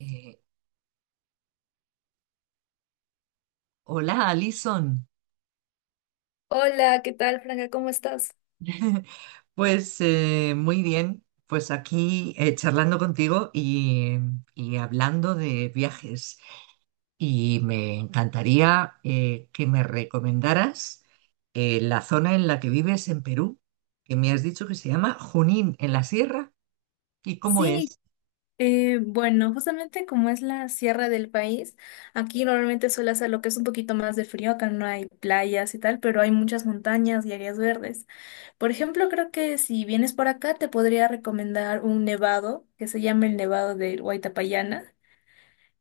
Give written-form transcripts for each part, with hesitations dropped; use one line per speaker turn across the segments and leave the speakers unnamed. Eh, hola, Alison.
Hola, ¿qué tal, Franca? ¿Cómo estás?
Pues muy bien, pues aquí charlando contigo y hablando de viajes. Y me encantaría que me recomendaras la zona en la que vives en Perú, que me has dicho que se llama Junín, en la sierra. ¿Y cómo
Sí,
es?
bueno, justamente como es la sierra del país, aquí normalmente suele hacer lo que es un poquito más de frío, acá no hay playas y tal, pero hay muchas montañas y áreas verdes. Por ejemplo, creo que si vienes por acá te podría recomendar un nevado que se llama el Nevado del Huaytapallana.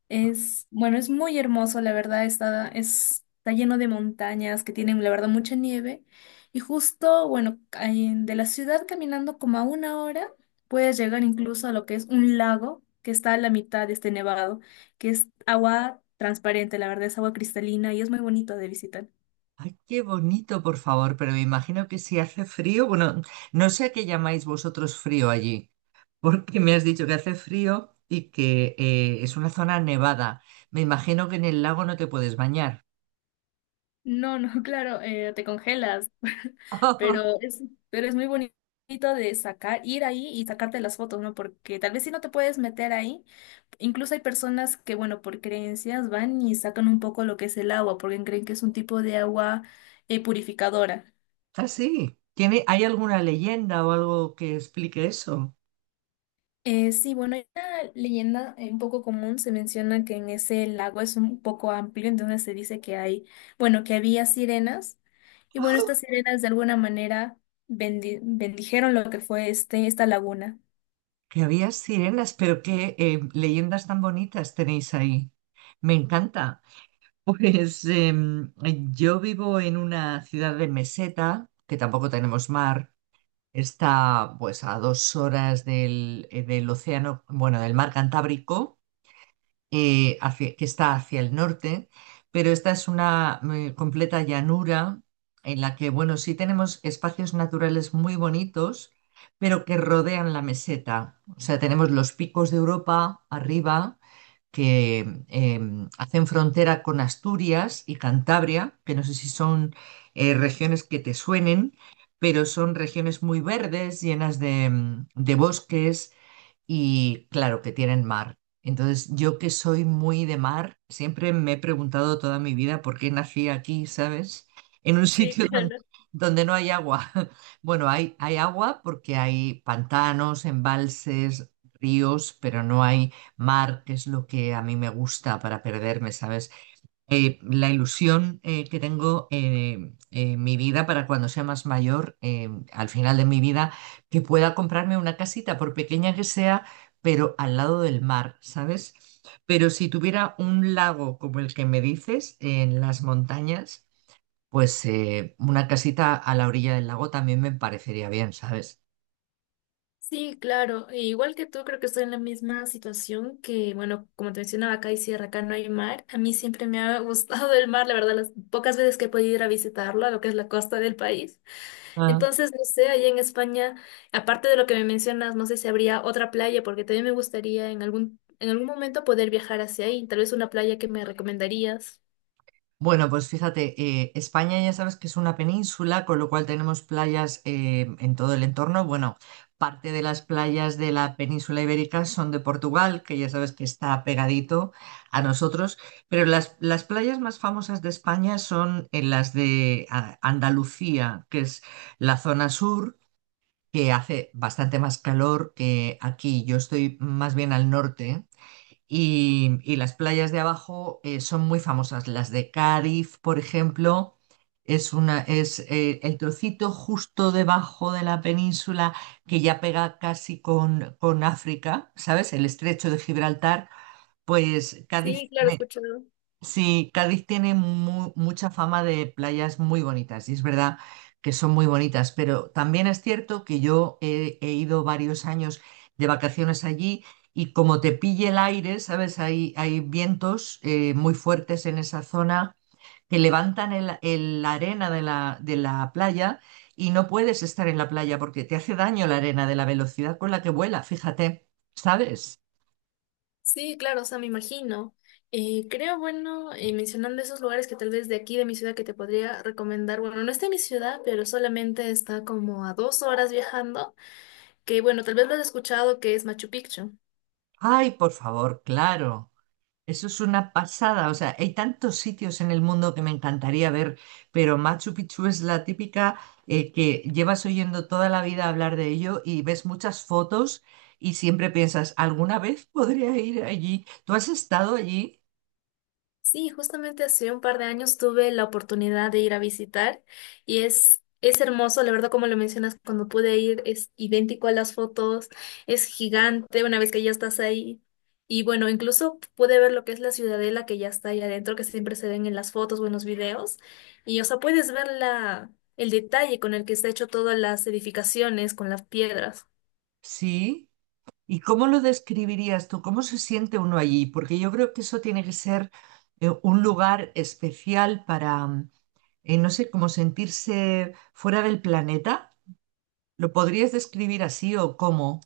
Es, bueno, es muy hermoso, la verdad, está lleno de montañas que tienen, la verdad, mucha nieve. Y justo, bueno, de la ciudad caminando como a una hora, puedes llegar incluso a lo que es un lago que está a la mitad de este nevado, que es agua transparente, la verdad, es agua cristalina y es muy bonito de visitar.
Ay, qué bonito, por favor, pero me imagino que si hace frío, bueno, no sé a qué llamáis vosotros frío allí. Porque me has dicho que hace frío y que es una zona nevada. Me imagino que en el lago no te puedes bañar.
No, no, claro, te congelas, pero es, pero es muy bonito de sacar, ir ahí y sacarte las fotos, ¿no? Porque tal vez si no te puedes meter ahí, incluso hay personas que, bueno, por creencias van y sacan un poco lo que es el agua, porque creen que es un tipo de agua purificadora.
Ah, sí. ¿Tiene, hay alguna leyenda o algo que explique eso?
Sí, bueno, hay una leyenda un poco común, se menciona que en ese lago es un poco amplio, entonces se dice que hay, bueno, que había sirenas y bueno, estas sirenas de alguna manera bendijeron lo que fue esta laguna.
Que había sirenas, pero qué leyendas tan bonitas tenéis ahí. Me encanta. Pues em, yo vivo en una ciudad de meseta, que tampoco tenemos mar. Está pues a dos horas del océano, bueno, del mar Cantábrico. Que está hacia el norte, pero esta es una completa llanura en la que, bueno, sí tenemos espacios naturales muy bonitos, pero que rodean la meseta. O sea, tenemos los picos de Europa arriba que hacen frontera con Asturias y Cantabria, que no sé si son regiones que te suenen, pero son regiones muy verdes, llenas de bosques y claro, que tienen mar. Entonces, yo que soy muy de mar, siempre me he preguntado toda mi vida por qué nací aquí, ¿sabes? En un
Sí,
sitio sí, donde,
claro.
donde no hay agua. Bueno, hay agua porque hay pantanos, embalses, ríos, pero no hay mar, que es lo que a mí me gusta para perderme, ¿sabes? La ilusión que tengo en mi vida para cuando sea más mayor, al final de mi vida, que pueda comprarme una casita, por pequeña que sea, pero al lado del mar, ¿sabes? Pero si tuviera un lago como el que me dices, en las montañas, pues una casita a la orilla del lago también me parecería bien, ¿sabes?
Sí, claro. E igual que tú, creo que estoy en la misma situación que, bueno, como te mencionaba, acá hay sierra, acá no hay mar. A mí siempre me ha gustado el mar, la verdad, las pocas veces que he podido ir a visitarlo, a lo que es la costa del país. Entonces, no sé, allá en España, aparte de lo que me mencionas, no sé si habría otra playa, porque también me gustaría en en algún momento poder viajar hacia ahí. Tal vez una playa que me recomendarías.
Bueno, pues fíjate, España ya sabes que es una península, con lo cual tenemos playas en todo el entorno. Bueno, parte de las playas de la península ibérica son de Portugal, que ya sabes que está pegadito a nosotros, pero las playas más famosas de España son en las de Andalucía, que es la zona sur, que hace bastante más calor que aquí. Yo estoy más bien al norte. Y las playas de abajo son muy famosas. Las de Cádiz, por ejemplo, es el trocito justo debajo de la península que ya pega casi con África, ¿sabes? El estrecho de Gibraltar, pues Cádiz.
Sí, claro, he escuchado.
Sí, Cádiz tiene mucha fama de playas muy bonitas y es verdad que son muy bonitas, pero también es cierto que yo he ido varios años de vacaciones allí y como te pille el aire, ¿sabes? Hay vientos muy fuertes en esa zona que levantan la arena de de la playa y no puedes estar en la playa porque te hace daño la arena de la velocidad con la que vuela, fíjate, ¿sabes?
Sí, claro, o sea, me imagino. Creo, bueno, mencionando esos lugares que tal vez de aquí, de mi ciudad, que te podría recomendar, bueno, no está en mi ciudad, pero solamente está como a dos horas viajando, que bueno, tal vez lo has escuchado que es Machu Picchu.
Ay, por favor, claro. Eso es una pasada, o sea, hay tantos sitios en el mundo que me encantaría ver, pero Machu Picchu es la típica que llevas oyendo toda la vida hablar de ello y ves muchas fotos y siempre piensas, ¿alguna vez podría ir allí? ¿Tú has estado allí?
Sí, justamente hace un par de años tuve la oportunidad de ir a visitar y es hermoso, la verdad, como lo mencionas, cuando pude ir es idéntico a las fotos, es gigante una vez que ya estás ahí. Y bueno, incluso pude ver lo que es la ciudadela que ya está ahí adentro, que siempre se ven en las fotos o en los videos. Y o sea, puedes ver la, el detalle con el que está hecho todas las edificaciones, con las piedras.
Sí. ¿Y cómo lo describirías tú? ¿Cómo se siente uno allí? Porque yo creo que eso tiene que ser un lugar especial para, no sé, como sentirse fuera del planeta. ¿Lo podrías describir así o cómo?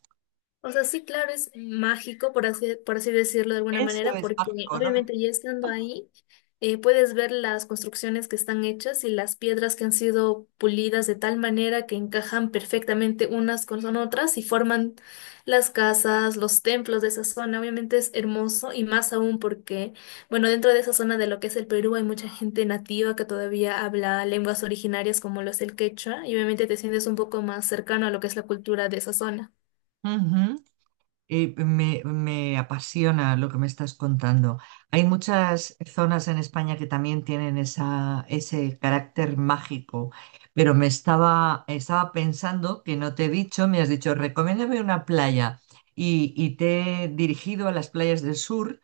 O sea, sí, claro, es mágico, por así decirlo de alguna
Eso
manera,
es
porque
mágico, ¿no? Me,
obviamente ya estando ahí, puedes ver las construcciones que están hechas y las piedras que han sido pulidas de tal manera que encajan perfectamente unas con otras y forman las casas, los templos de esa zona. Obviamente es hermoso y más aún porque, bueno, dentro de esa zona de lo que es el Perú hay mucha gente nativa que todavía habla lenguas originarias como lo es el quechua y obviamente te sientes un poco más cercano a lo que es la cultura de esa zona.
ujú. Me apasiona lo que me estás contando. Hay muchas zonas en España que también tienen ese carácter mágico, pero estaba pensando que no te he dicho, me has dicho, recomiéndame una playa y te he dirigido a las playas del sur.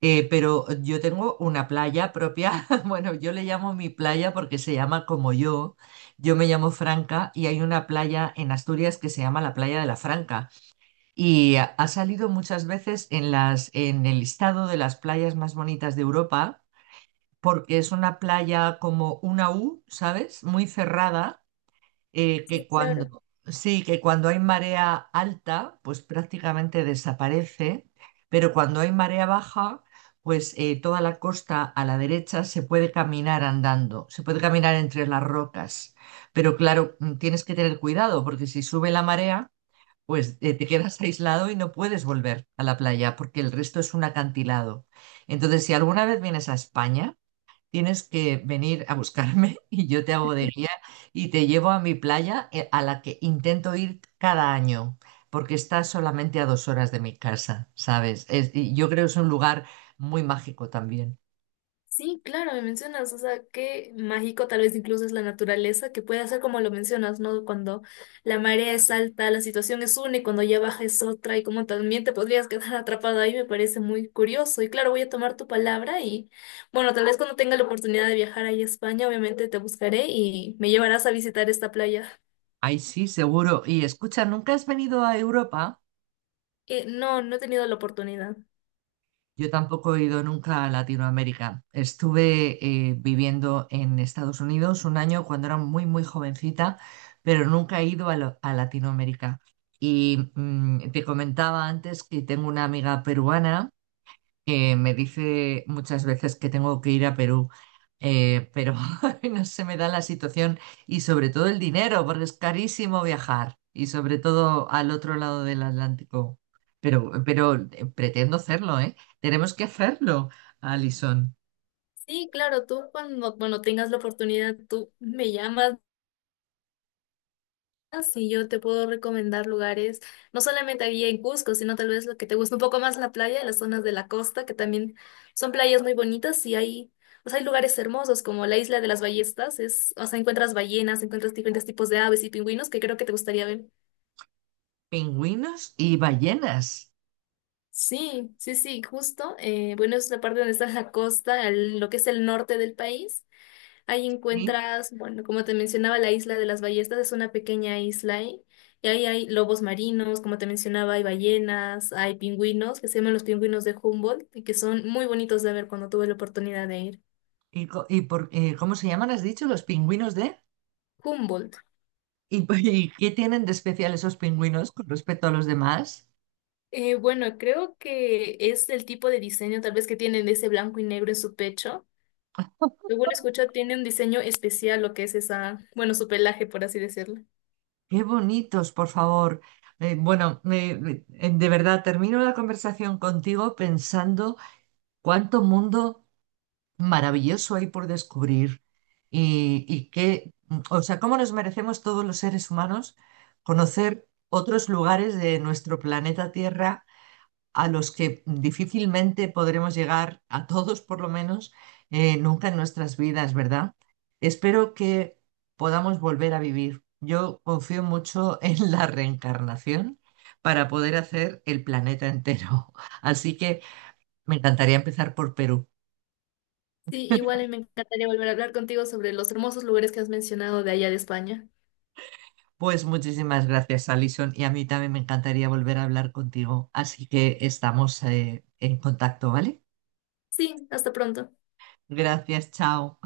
Pero yo tengo una playa propia, bueno, yo le llamo mi playa porque se llama como yo me llamo Franca y hay una playa en Asturias que se llama la Playa de la Franca y ha salido muchas veces en en el listado de las playas más bonitas de Europa porque es una playa como una U, ¿sabes? Muy cerrada que Sí.
Sí, claro.
Sí, que cuando hay marea alta, pues prácticamente desaparece, pero cuando hay marea baja, pues toda la costa a la derecha se puede caminar andando, se puede caminar entre las rocas, pero claro, tienes que tener cuidado porque si sube la marea, pues te quedas aislado y no puedes volver a la playa porque el resto es un acantilado. Entonces, si alguna vez vienes a España, tienes que venir a buscarme y yo te hago de guía y te llevo a mi playa a la que intento ir cada año, porque está solamente a dos horas de mi casa, ¿sabes? Y yo creo que es un lugar muy mágico también.
Sí, claro, me mencionas, o sea, qué mágico tal vez incluso es la naturaleza, que puede hacer como lo mencionas, ¿no? Cuando la marea es alta, la situación es una y cuando ya baja es otra y como también te podrías quedar atrapado ahí, me parece muy curioso. Y claro, voy a tomar tu palabra y bueno, tal vez cuando tenga la oportunidad de viajar ahí a España, obviamente te buscaré y me llevarás a visitar esta playa.
Ay, sí, seguro. Y escucha, ¿nunca has venido a Europa?
No, no he tenido la oportunidad.
Yo tampoco he ido nunca a Latinoamérica. Estuve viviendo en Estados Unidos un año cuando era muy, muy jovencita, pero nunca he ido a, a Latinoamérica. Y te comentaba antes que tengo una amiga peruana que me dice muchas veces que tengo que ir a Perú, pero no se me da la situación y sobre todo el dinero, porque es carísimo viajar y sobre todo al otro lado del Atlántico. Pero pretendo hacerlo, ¿eh? Tenemos que hacerlo, Alison.
Sí, claro, tú cuando, bueno, tengas la oportunidad, tú me llamas. Ah, sí, yo te puedo recomendar lugares, no solamente aquí en Cusco, sino tal vez lo que te gusta un poco más la playa, las zonas de la costa, que también son playas muy bonitas y hay, o sea, hay lugares hermosos como la isla de las ballestas, es, o sea, encuentras ballenas, encuentras diferentes tipos de aves y pingüinos que creo que te gustaría ver.
Pingüinos y ballenas.
Sí, sí, sí, justo. Bueno, es la parte donde está la costa, lo que es el norte del país. Ahí
¿Sí?
encuentras, bueno, como te mencionaba, la isla de las ballestas es una pequeña isla y ahí hay lobos marinos, como te mencionaba, hay ballenas, hay pingüinos, que se llaman los pingüinos de Humboldt y que son muy bonitos de ver cuando tuve la oportunidad de ir.
¿ Cómo se llaman, has dicho, ¿los pingüinos de?
Humboldt.
¿Y, y qué tienen de especial esos pingüinos con respecto a los demás?
Bueno, creo que es el tipo de diseño tal vez que tienen ese blanco y negro en su pecho. Según escucho, tiene un diseño especial lo que es esa, bueno, su pelaje, por así decirlo.
Qué bonitos, por favor. Eh, bueno, me- de verdad, termino la conversación contigo pensando cuánto mundo maravilloso hay por descubrir y qué, o sea, cómo nos merecemos todos los seres humanos conocer otros lugares de nuestro planeta Tierra a los que difícilmente podremos llegar, a todos por lo menos, nunca en nuestras vidas, ¿verdad? Espero que podamos volver a vivir. Yo confío mucho en la reencarnación para poder hacer el planeta entero. Así que me encantaría empezar por Perú.
Sí, igual y me encantaría volver a hablar contigo sobre los hermosos lugares que has mencionado de allá de España.
Pues muchísimas gracias, Alison, y a mí también me encantaría volver a hablar contigo. Así que estamos en contacto, ¿vale?
Sí, hasta pronto.
Gracias, chao.